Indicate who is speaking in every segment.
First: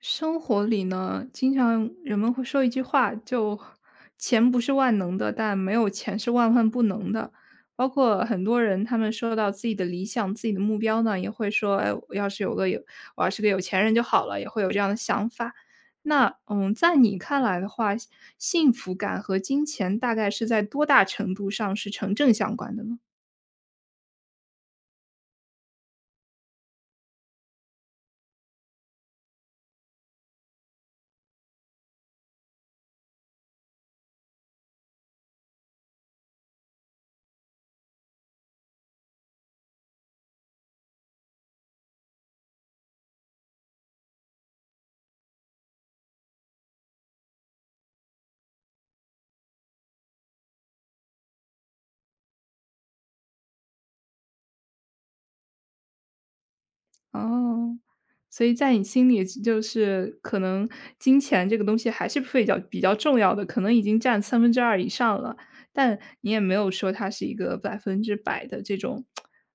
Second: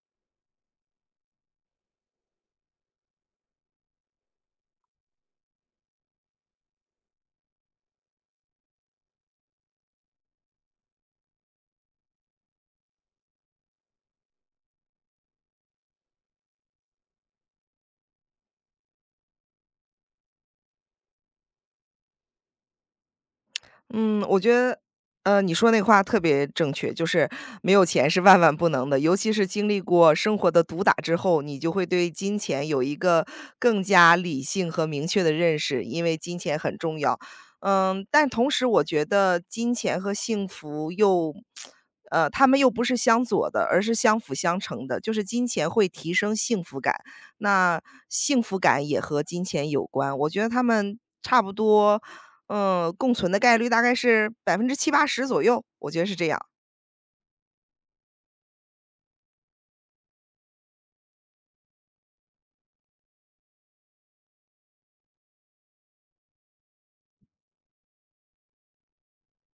Speaker 1: 生活里呢，经常人们会说一句话，就钱不是万能的，但没有钱是万万不能的。包括很多人，他们说到自己的理想、自己的目标呢，也会说："哎，我要是个有钱人就好了。"也会有这样的想法。那在你看来的话，幸福感和金钱大概是在多大程度上是成正相关的呢？
Speaker 2: 嗯，我觉得，你说那话特别正确，就是没有钱是万万不能的。尤其是经历过生活的毒打之后，你就会对金钱有一个更加理性和明确的认识，因为金钱很重要。嗯，但同时我觉得金钱和幸福又，他们又不是相左的，而是相辅相成的。就是金钱会提升幸福感，那幸福感也和金钱有关。我觉得他们差不多，嗯，共存的概率大概是70%-80%左右，我觉得是这样。
Speaker 1: 哦，所以在你心里就是可能金钱这个东西还是比较重要的，可能已经占三分之二以上了，但你也没有说它是一个百分之百的这种，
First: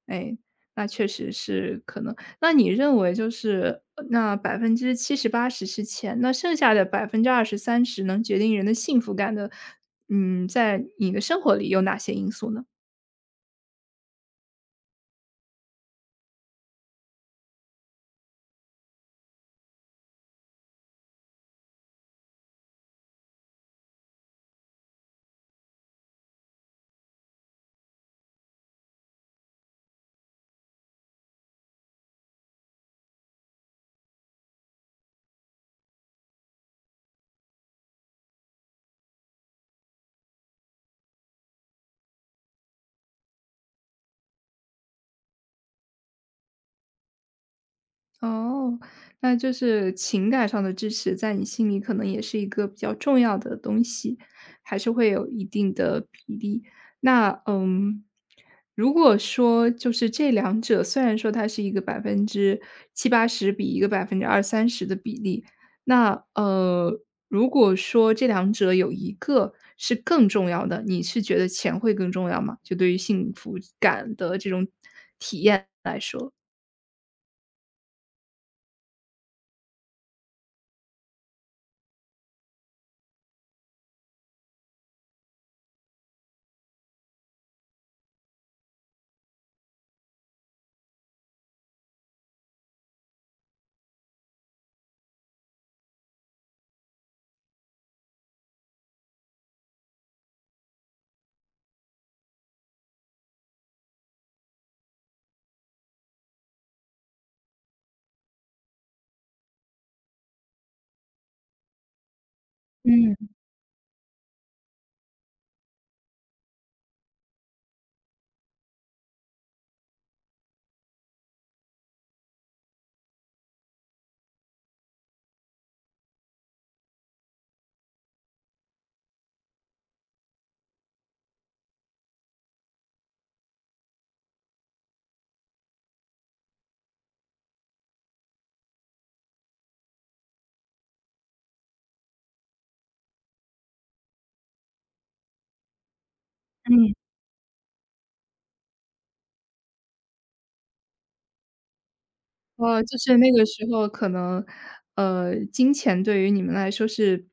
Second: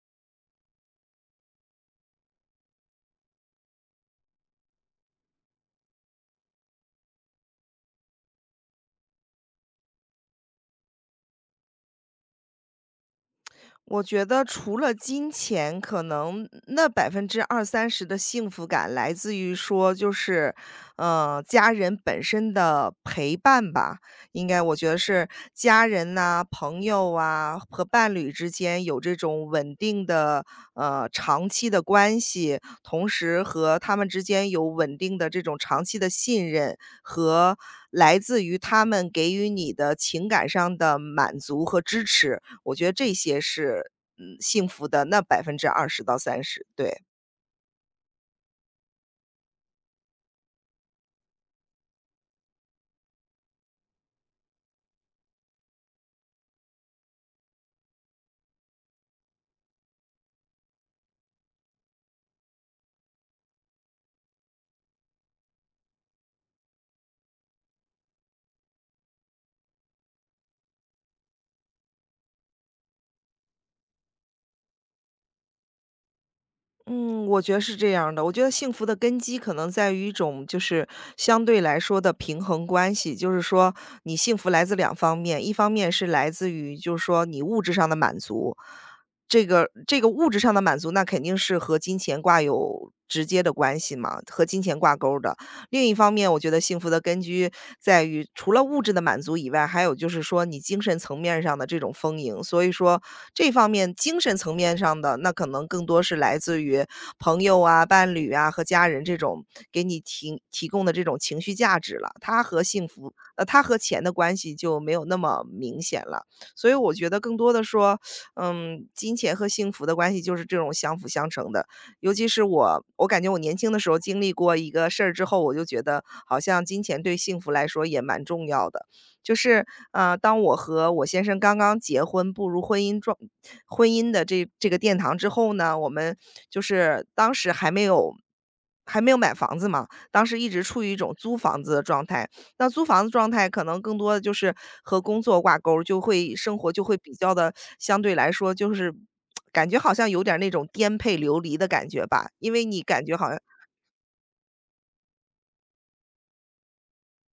Speaker 1: 哎，那确实是可能那你认为就是那百分之七十八十是钱，那剩下的百分之二十三十能决定人的幸福感的，在你的生活里有哪些因素呢？
Speaker 2: 我觉得除了金钱，可能那20%-30%的幸福感来自于说就是，家人本身的陪伴吧。应该我觉得是家人呐、朋友啊和伴侣之间有这种稳定的，长期的关系，同时和他们之间有稳定的这种长期的信任和来自于他们给予你的情感上的满足和支持。我觉得这些是，嗯，幸福的那20%到30%，对。
Speaker 1: 哦，那就是情感上的支持，在你心里可能也是一个比较重要的东西，还是会有一定的比例。那如果说就是这两者，虽然说它是一个百分之七八十比一个百分之二三十的比例，那如果说这两者有一个是更重要的，你是觉得钱会更重要吗？就对于幸福感的这种体验来说。
Speaker 2: 嗯，我觉得是这样的，我觉得幸福的根基可能在于一种就是相对来说的平衡关系，就是说你幸福来自两方面，一方面是来自于就是说你物质上的满足，这个物质上的满足那肯定是和金钱挂有直接的关系嘛，和金钱挂钩的。另一方面，我觉得幸福的根基在于除了物质的满足以外，还有就是说你精神层面上的这种丰盈。所以说这方面精神层面上的，那可能更多是来自于朋友啊、伴侣啊和家人这种给你提供的这种情绪价值了。它和幸福，
Speaker 1: 嗯
Speaker 2: 它和钱的关系就没有那么明显了。所以我觉得更多的说，嗯，金钱和幸福的关系就是这种相辅相成的。尤其是我感觉我年轻的时候经历过一个事儿之后，我就觉得好像金钱对幸福来说也蛮重要的。就是，当我和我先生刚刚结婚，步入婚姻状婚姻的这个殿堂之后呢，我们就是当时还没有买房子嘛，当时一直处于一种租房子的状态。那租房子状态可能更多的就是和工作挂钩儿，就会生活就
Speaker 1: 嗯，
Speaker 2: 会比较的相对来说就是感觉好像有点儿那种颠沛流离的感觉吧，因为你
Speaker 1: 哦，就
Speaker 2: 感觉
Speaker 1: 是
Speaker 2: 好
Speaker 1: 那
Speaker 2: 像
Speaker 1: 个时候可能，金钱对于你们来说是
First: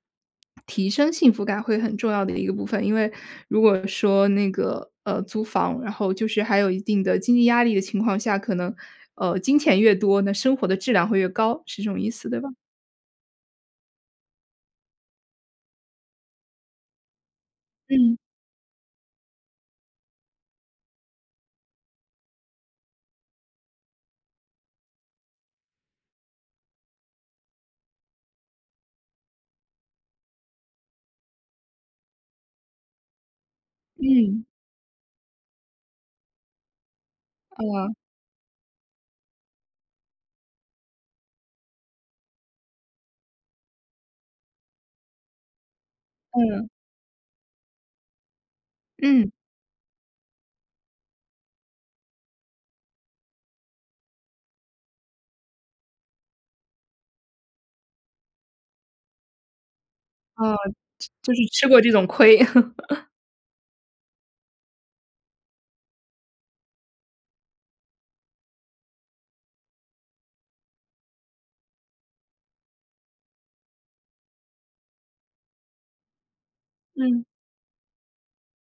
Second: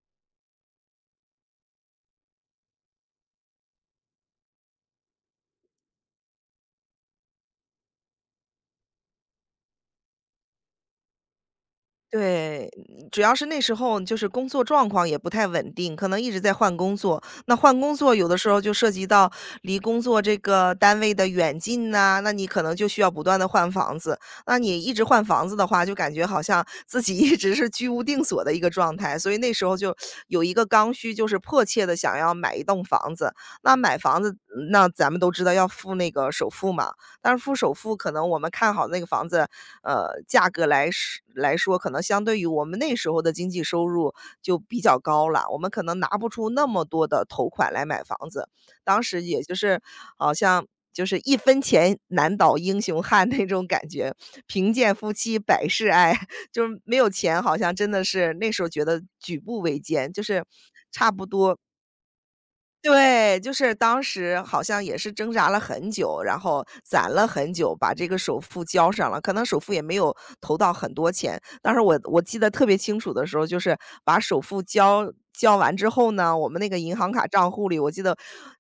Speaker 1: 提升幸福感会很重要的一个部分。因为如果说那个，租房，然后就是还有一定的经济压力的情况下，可能，金钱越多，那生活的质量会越高，是这种意思，对吧？
Speaker 2: 对。嗯主要是那时候就是工作状况也不太稳定，可能一直在换工作。那换工作
Speaker 1: 嗯，
Speaker 2: 有的时候就涉及到离工作这个单位的远近呐、那你可能就需要不断的换房子。那你一直换房子的话，就感觉好像自己 一直是居无定所的一个状态。所以那时候就有一个刚需，就是迫切的想要买一栋房子。那买房子，
Speaker 1: 嗯，
Speaker 2: 嗯那咱们都知道要付那个首付嘛。但是付首
Speaker 1: 啊
Speaker 2: 付可能我们看好那个房子，价格来说，可能相对于我们那时候的经济收入就比较高了，我们可能拿不出那
Speaker 1: 嗯，
Speaker 2: 么多的头款来买房子。当时
Speaker 1: 嗯，
Speaker 2: 也就是好像就是一分钱难倒英雄汉那种感觉，贫贱夫妻百事哀，就是没有钱好像真的是那时候觉得举步维艰，就是
Speaker 1: 啊，
Speaker 2: 差不
Speaker 1: 就是
Speaker 2: 多
Speaker 1: 吃过这种亏。
Speaker 2: 对。就是当时好像也是挣扎了很久，然后攒了很久，把这个首付交上了。可能首付也没有投到很多钱，当时我记得特别清楚的时候，就是把首付交完之后呢，我们那个银行卡
Speaker 1: 嗯，
Speaker 2: 账户里，我记得，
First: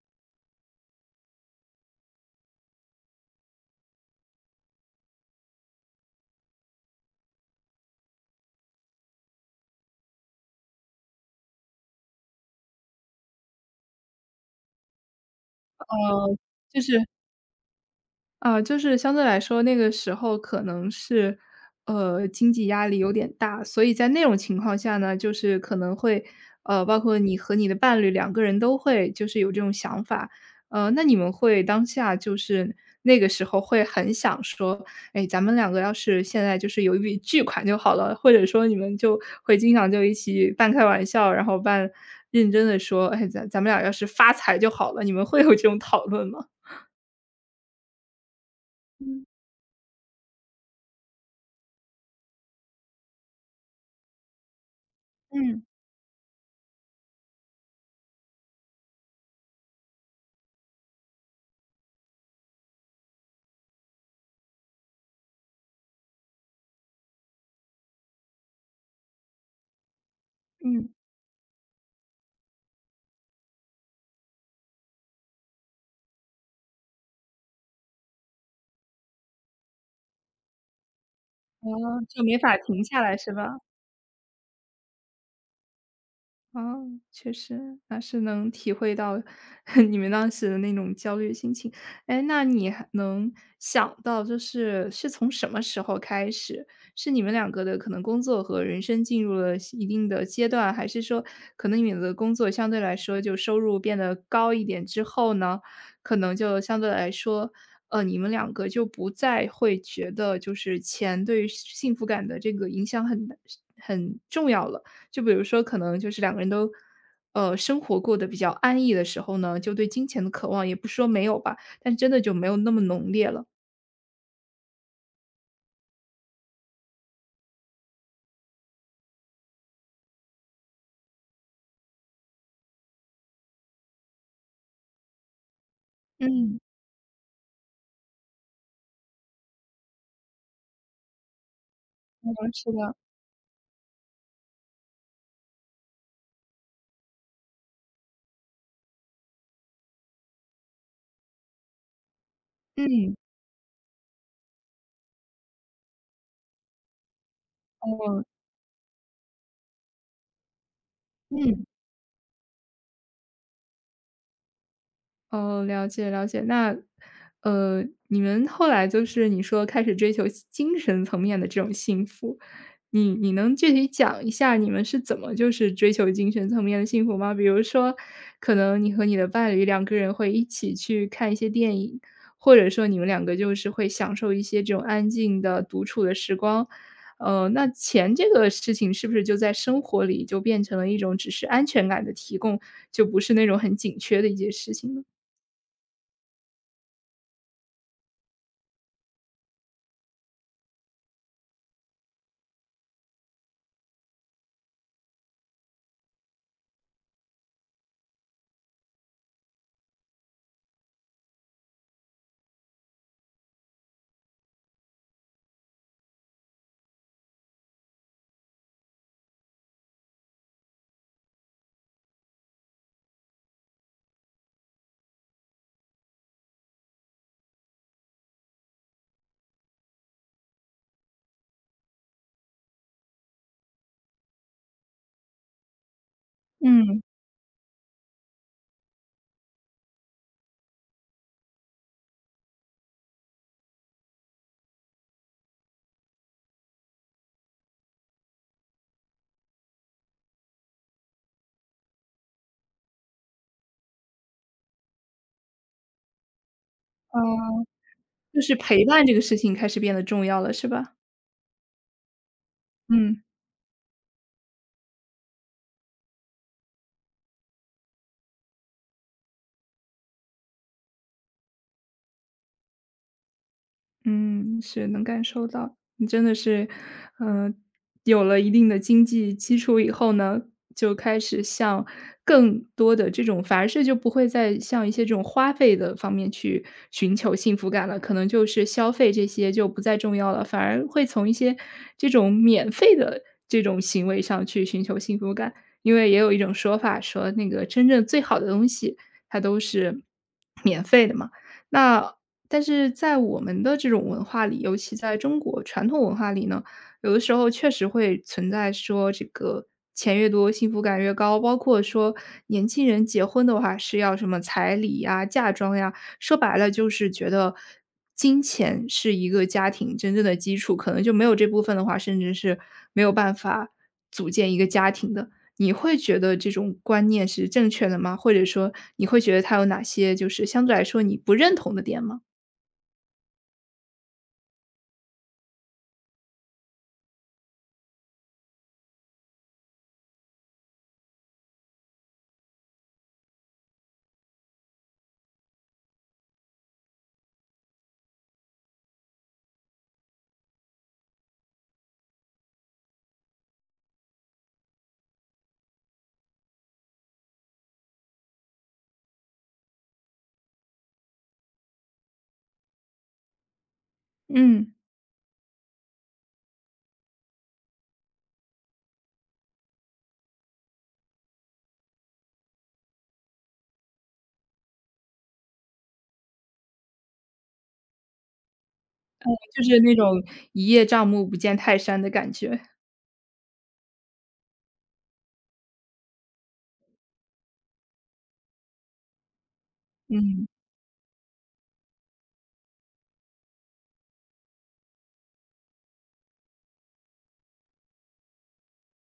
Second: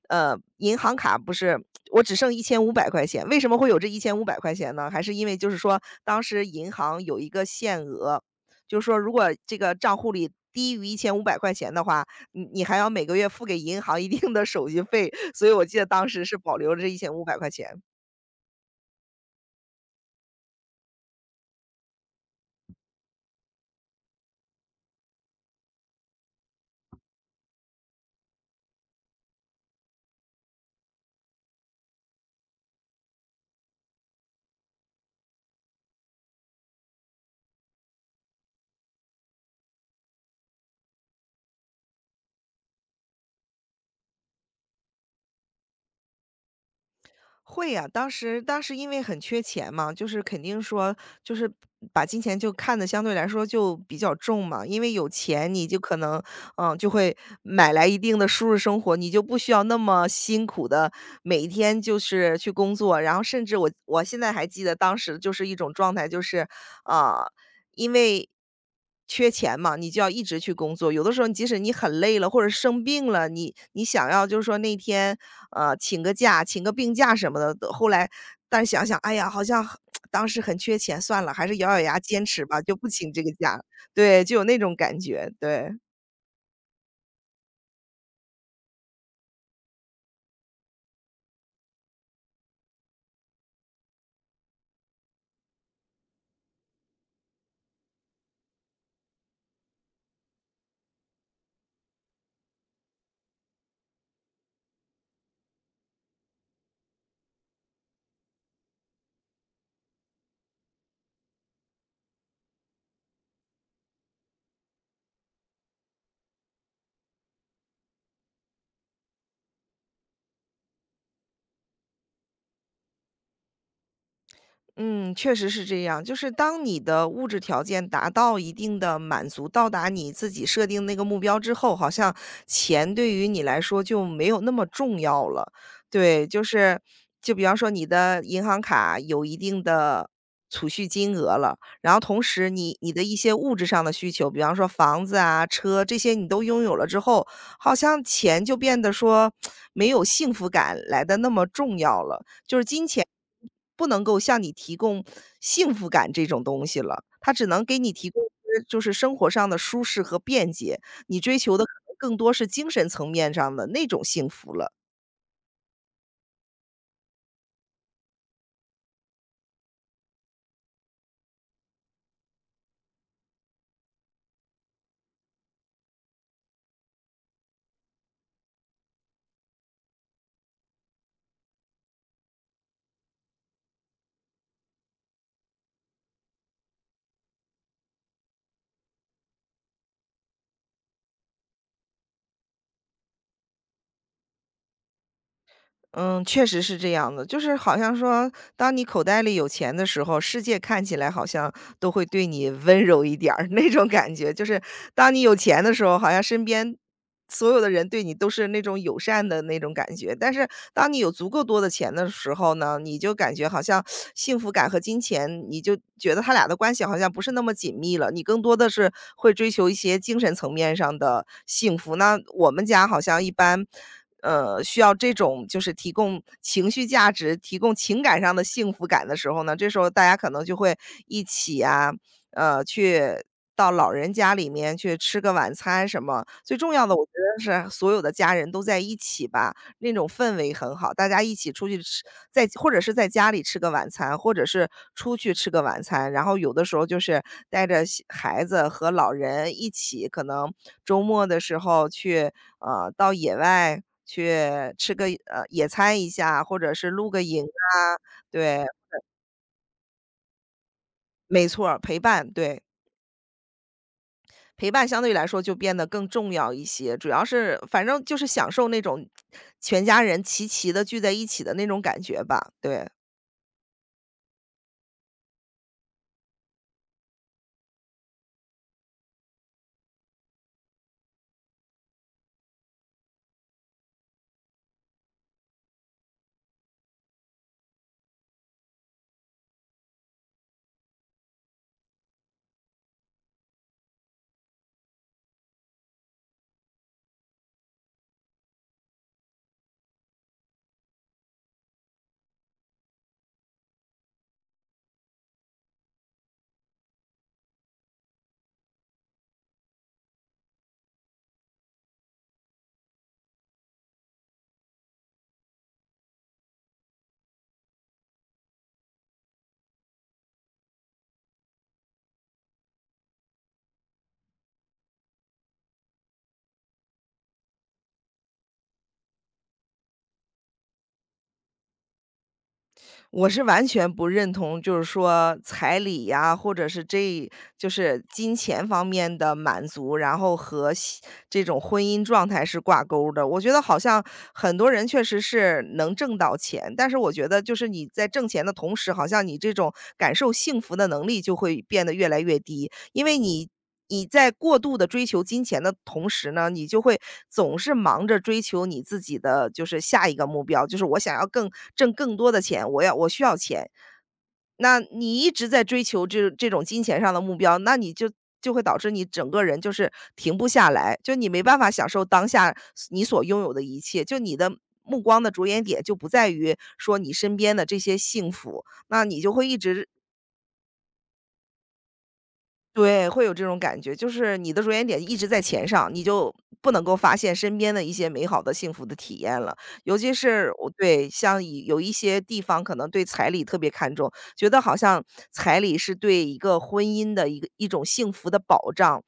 Speaker 2: 银行卡不是我只剩一千五百块钱。为什么会有这一千五百块钱呢？还是因为就是说当时银行有一个限额，就是说如果这个账户里低于一千五百块钱的话，你还要每个月付给银行一定的手续费，所以我记得当时是
Speaker 1: 呃，
Speaker 2: 保留
Speaker 1: 就
Speaker 2: 着一
Speaker 1: 是
Speaker 2: 千五百块钱。
Speaker 1: 啊，就是相对来说，那个时候可能是，经济压力有点大，所以在那种情况下呢，就是可能会，包括你和你的伴侣两个人都会就是有这种想法，那你们会当下就是那个时候会很想说，哎，咱们两个要是现在就是有一笔巨款就好了，或者说你们就会经常就一起半开玩笑，然后半认真的说，哎，咱们俩要是发财就好了，你们会有这种讨论吗？
Speaker 2: 会呀，当时因为很
Speaker 1: 嗯
Speaker 2: 缺钱嘛，就是肯定说就是把金钱就看得相对来说就比较重嘛，因为有钱
Speaker 1: 嗯
Speaker 2: 你就可能，嗯，就会买来一定的舒适生活，你就不需要那么辛苦的每一天就是去工作。然后甚至我现在还记得当时就是一种状态，就是，啊因为缺钱嘛，你就要一直去工
Speaker 1: 嗯。
Speaker 2: 作。有的时候，即使你很累了，或者生病了，你想要就是说那天，请个假，请个病假什么的，后来但是想想，哎呀，好像很 当时很缺钱，算了，还是咬咬牙
Speaker 1: 就
Speaker 2: 坚
Speaker 1: 没
Speaker 2: 持
Speaker 1: 法
Speaker 2: 吧，就
Speaker 1: 停
Speaker 2: 不
Speaker 1: 下
Speaker 2: 请
Speaker 1: 来
Speaker 2: 这个
Speaker 1: 是吧？
Speaker 2: 假。对，就有那种感觉，对。
Speaker 1: 哦，确实，那是能体会到 你们当时的那种焦虑心情。哎，那你还能想到，就是是从什么时候开始，是你们两个的可能工作和人生进入了一定的阶段，还是说可能你们的工作相对来说就收入变得高一点之后呢，可能就相对来说，你们两个就不再会觉得就是钱对于幸福感的这个影响很重要了。就比如说可能就是两个人都，生活过得比较安逸的时候呢，就对金钱的渴望也不说没有吧，但真的就没有那么浓烈了。
Speaker 2: 嗯，确实是这样。就是当你的物质条件达到一定的满足，到达你自己设定那个目标之后，好像钱对于你来说就没有那么重要了。对，就
Speaker 1: 嗯，
Speaker 2: 是就比方说你的银行卡有一定的储蓄金额了，然后同
Speaker 1: 嗯，
Speaker 2: 时
Speaker 1: 是
Speaker 2: 你
Speaker 1: 的，
Speaker 2: 的一些物质上的需求，比方说房子啊、车这些你都拥有了之后，好像钱就变得说 没有幸福感来的那么重要了。就是金钱
Speaker 1: 嗯，
Speaker 2: 不能够向你提供幸福感这种东西了，它只能给你提供
Speaker 1: 嗯，
Speaker 2: 就是生活上的舒适和便捷，你追求的
Speaker 1: 嗯。
Speaker 2: 可能更多是精神层面上的那种幸福了。
Speaker 1: 哦，了解了解。那，你们后来就是你说开始追求精神层面的这种幸福，你能具体讲一下你们是怎么就是追求精神层面的幸福吗？比如说，可能你和你的伴侣两个人会一起去看一些电影，或者说你们两个就是会享受一些这种安静的独处的时光。那钱这个事情是不是就在生活里就变成了一种只是安全感的提供，就不是那种很紧缺的一件事情呢？
Speaker 2: 嗯，确实是这样的。就是好像说，当你口袋里有钱的时候，世界看起来好像都会对你温柔一点儿 那种感觉。就是当你有钱的时候，好像身边所有的人对你都是那种友善的那种感觉。但是当你有足够多的钱的时候呢，你就感觉好像幸福感和金钱，你就觉得他俩的关系好像不是那么紧密了。你更多的是会追求一些精神层面上的幸福。那我们家好像一般。需要这种就是提供情绪价值、提供情感上的幸福感的时候呢，这时候大家可能就会一起啊，去到老人家里面去吃个晚餐什么。最重要的，
Speaker 1: 嗯，
Speaker 2: 我觉得是所有的家人都在一起吧。那种氛围很好，大家一起出去吃，或者是在家里吃个晚餐，或者是出去吃个晚餐，然后有的时候就是带着小孩子和老人一起，可能周末的时候去，到野外去吃个野餐一下，或者是露
Speaker 1: 哦，
Speaker 2: 个营啊，
Speaker 1: 就是
Speaker 2: 对。
Speaker 1: 陪伴这个事情开始变得重要了，是吧？
Speaker 2: 没错儿陪伴，对。
Speaker 1: 嗯。
Speaker 2: 陪伴相对来说就变得更重要一些，主要是反正就是享受那种全家人齐齐的聚在一起的那种感觉吧，对。
Speaker 1: 嗯，是，能感受到，你真的是，呃，有了一定的经济基础以后呢，就开始向更多的这种反而是就不会再像一些这种花费的方面去寻求幸福感了，可能就是消费这些就不再重要了，反而会从一些这种免费的这种行为上去寻求幸福感。因为也有一种说法说那个真正最好的东西，它都是免费的嘛。那但是在我们的这种文化里，尤其在中国传统文化里呢，有的时候确实会存在说这个钱越多幸福感越高，包括说年轻人结婚的话是要什么彩礼呀、嫁妆呀，说白了就是觉得金钱是一个家庭真正的基础，可能就没有这部分的话，甚至是没有办法组建一个家庭的。你会觉得这种观念是正确的吗？或者说你会觉得它有哪些就是相对来说你不认同的点吗？
Speaker 2: 我是完全不认同，就是说彩礼呀，或者是这就是金钱方面的满足，然后这种婚姻状态是挂钩儿的。我觉得好像很多人确实是能挣到钱，但是我觉得就是你在挣钱的同时，好像你这种感受幸福的能力就会变得越来越低。因为你在过度的追求金钱的同时呢，你就会总是忙着追求你自己的就是下一个目标，就是我想要挣更多的钱，我需要钱。
Speaker 1: 嗯。
Speaker 2: 那你一直在追求这种金钱上的目标，那你就会导致你整个人就是停不下来，就你没办法享受当下你所拥有的一切，就你的目光的着眼点就不在于说你身边的这些幸福，那你就会一
Speaker 1: 就是
Speaker 2: 直
Speaker 1: 那种一叶障目不见泰山的感觉。
Speaker 2: 对，会有这种感觉，就是你的着眼点一直在钱上，你就不能够发现身边的一些美好的、幸福的体验了。尤其
Speaker 1: 嗯，
Speaker 2: 是我对，像以有一些地方可能对彩礼特别看重，觉得好像彩礼是对一个婚姻的一种幸福的保障。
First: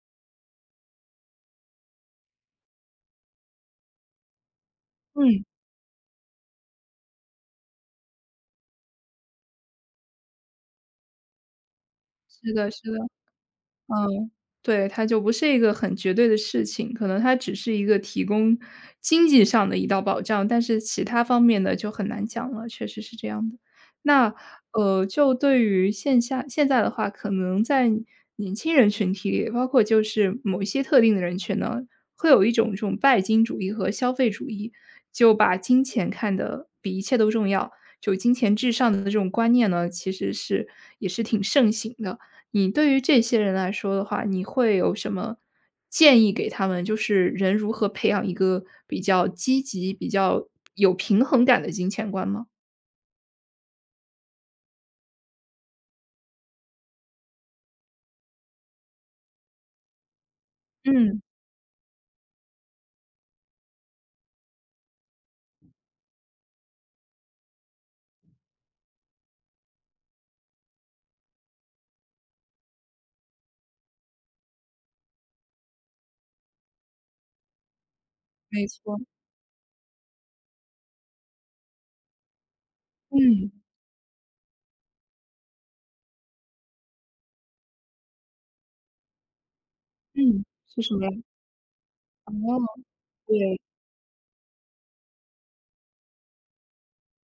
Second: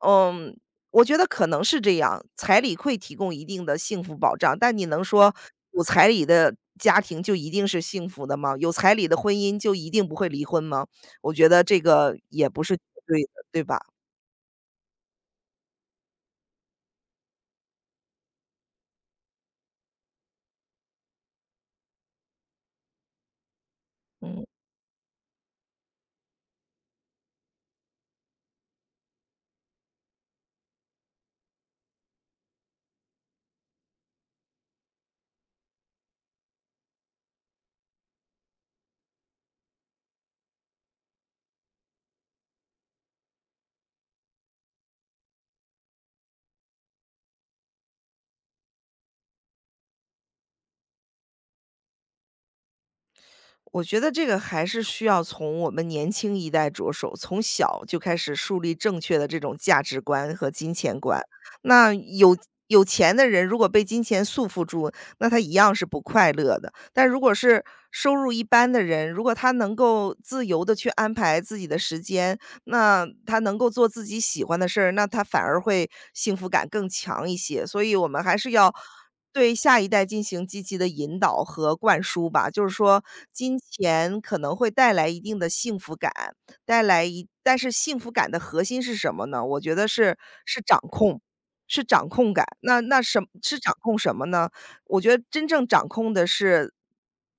Speaker 2: 嗯，我觉得可能是这样，彩礼会提供一定的幸福保障，但你能说
Speaker 1: 嗯，
Speaker 2: 有彩礼的家庭就一定是幸福的吗？有彩礼的婚姻就一定不会离婚吗？我觉得这个也
Speaker 1: 是
Speaker 2: 不
Speaker 1: 的
Speaker 2: 是绝
Speaker 1: 是的。
Speaker 2: 对的，对吧？
Speaker 1: 嗯，对，它就不是一个很绝对的事情，可能它只是一个提供经济上的一道保障，但是其他方面的就很难讲了，确实是这样的。那，
Speaker 2: 嗯，
Speaker 1: 就对于线下现在的话，可能在年轻人群体里，包括就是某一些特定的人群呢，会有一种这种拜金主义和消费主义，就把金钱看得比一切都重要，就金钱至上的这种观念呢，其实是也是挺盛行的。你对于这些人来说的话，你会有什么建议给他们？就是人如何培养一个比较积极、比较有平衡感的金钱观吗？
Speaker 2: 我觉得这个还是需要从我们年轻一代着手，从小就开始树立正确的这种价值观和金钱观。
Speaker 1: 嗯，
Speaker 2: 那有钱的人如果被金钱束缚住，那他一样是不快乐的。但如果是收入一般的人，如果他能够自由的去安排自己的时间，那他能够做自己喜欢的事儿，那他反而会幸福感更强一些。所以我们还是
Speaker 1: 没
Speaker 2: 要
Speaker 1: 错，
Speaker 2: 对下一代进行积极的引导和灌输吧，就是说
Speaker 1: 嗯，
Speaker 2: 金钱可能会带来一定的幸福感，带来一但是幸福感的核心是什么呢？我觉得是
Speaker 1: 嗯，
Speaker 2: 是掌
Speaker 1: 是什么呀？
Speaker 2: 控，是掌控
Speaker 1: 哦，
Speaker 2: 感。那那什
Speaker 1: 对，
Speaker 2: 是掌控什么呢？我觉得真正掌控的是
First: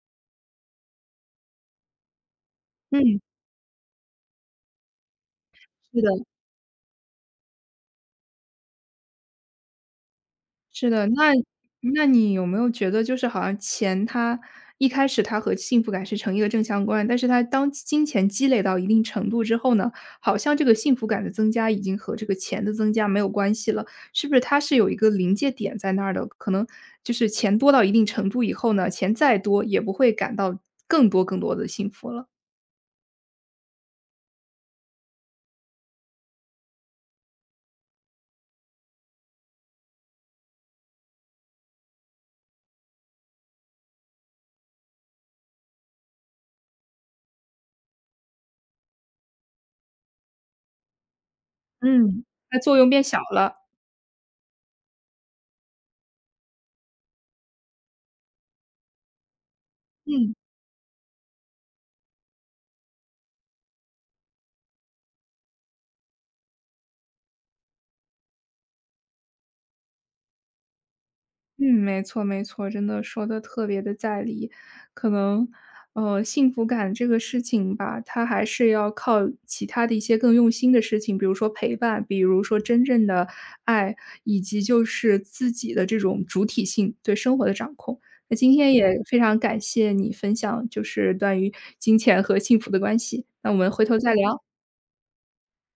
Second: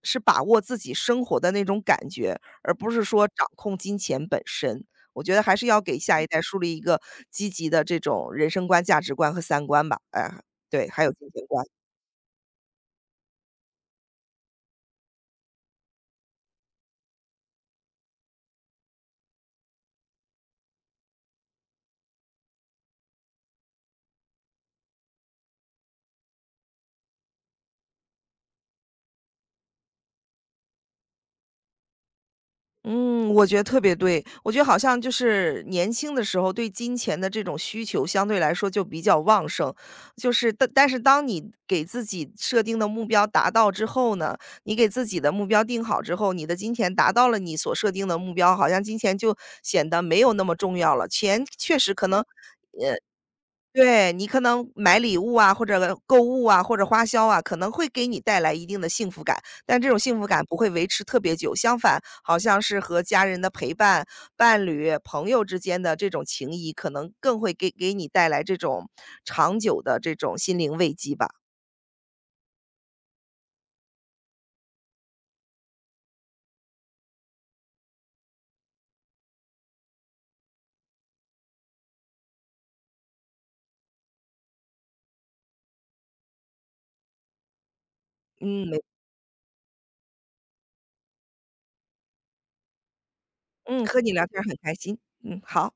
Speaker 2: 是把握自己生活的那种感觉，而不是
Speaker 1: 嗯，
Speaker 2: 说掌控金钱本身。我觉得还是要给
Speaker 1: 是
Speaker 2: 下一
Speaker 1: 的。
Speaker 2: 代树立一个积极的这种人生观、价值观和三观吧。哎，对，
Speaker 1: 是
Speaker 2: 还
Speaker 1: 的，
Speaker 2: 有金
Speaker 1: 那
Speaker 2: 钱观。
Speaker 1: 那你有没有觉得就是好像钱它一开始它和幸福感是成一个正相关，但是它当金钱积累到一定程度之后呢，好像这个幸福感的增加已经和这个钱的增加没有关系了，是不是它是有一个临界点在那儿的？可能就是钱多到一定程度以后呢，钱再多也不会感到更多更多的幸福了。
Speaker 2: 嗯，我觉得特别对。我觉得好像就是年轻的时候对金钱的这种需求相对来说就比较旺盛，就是但是当你给自己设定的目标达到之后呢，你给自己的目标定好之后，你的金钱达到了你所设定的目标，好像金钱就显得没有那么重要了。钱确实可能
Speaker 1: 嗯。它作用变小了，
Speaker 2: 对，你可能买礼物啊，或者购物啊，或者花销啊，可能会给你带来一定的幸福感，但这种幸福
Speaker 1: 嗯。
Speaker 2: 感不会维持特别久。相反，好像是和家人的陪伴、伴侣、朋友之间的这种情谊，可能更会给你带来这种长久的这种心灵慰藉吧。
Speaker 1: 嗯，没错没错，真的说的特别的在理。可能，幸福感这个事情吧，它还是要靠其他的一些更用心的事情，比如说陪伴，比如说真正的爱，以及就是自己的这种主体性，对生活的掌控。那今
Speaker 2: 嗯，
Speaker 1: 天
Speaker 2: 没
Speaker 1: 也非常感谢你分享，就是关于金钱和幸福的关系，那我们
Speaker 2: 嗯，
Speaker 1: 回头
Speaker 2: 和你
Speaker 1: 再
Speaker 2: 聊天儿
Speaker 1: 聊。
Speaker 2: 很开心。嗯，好。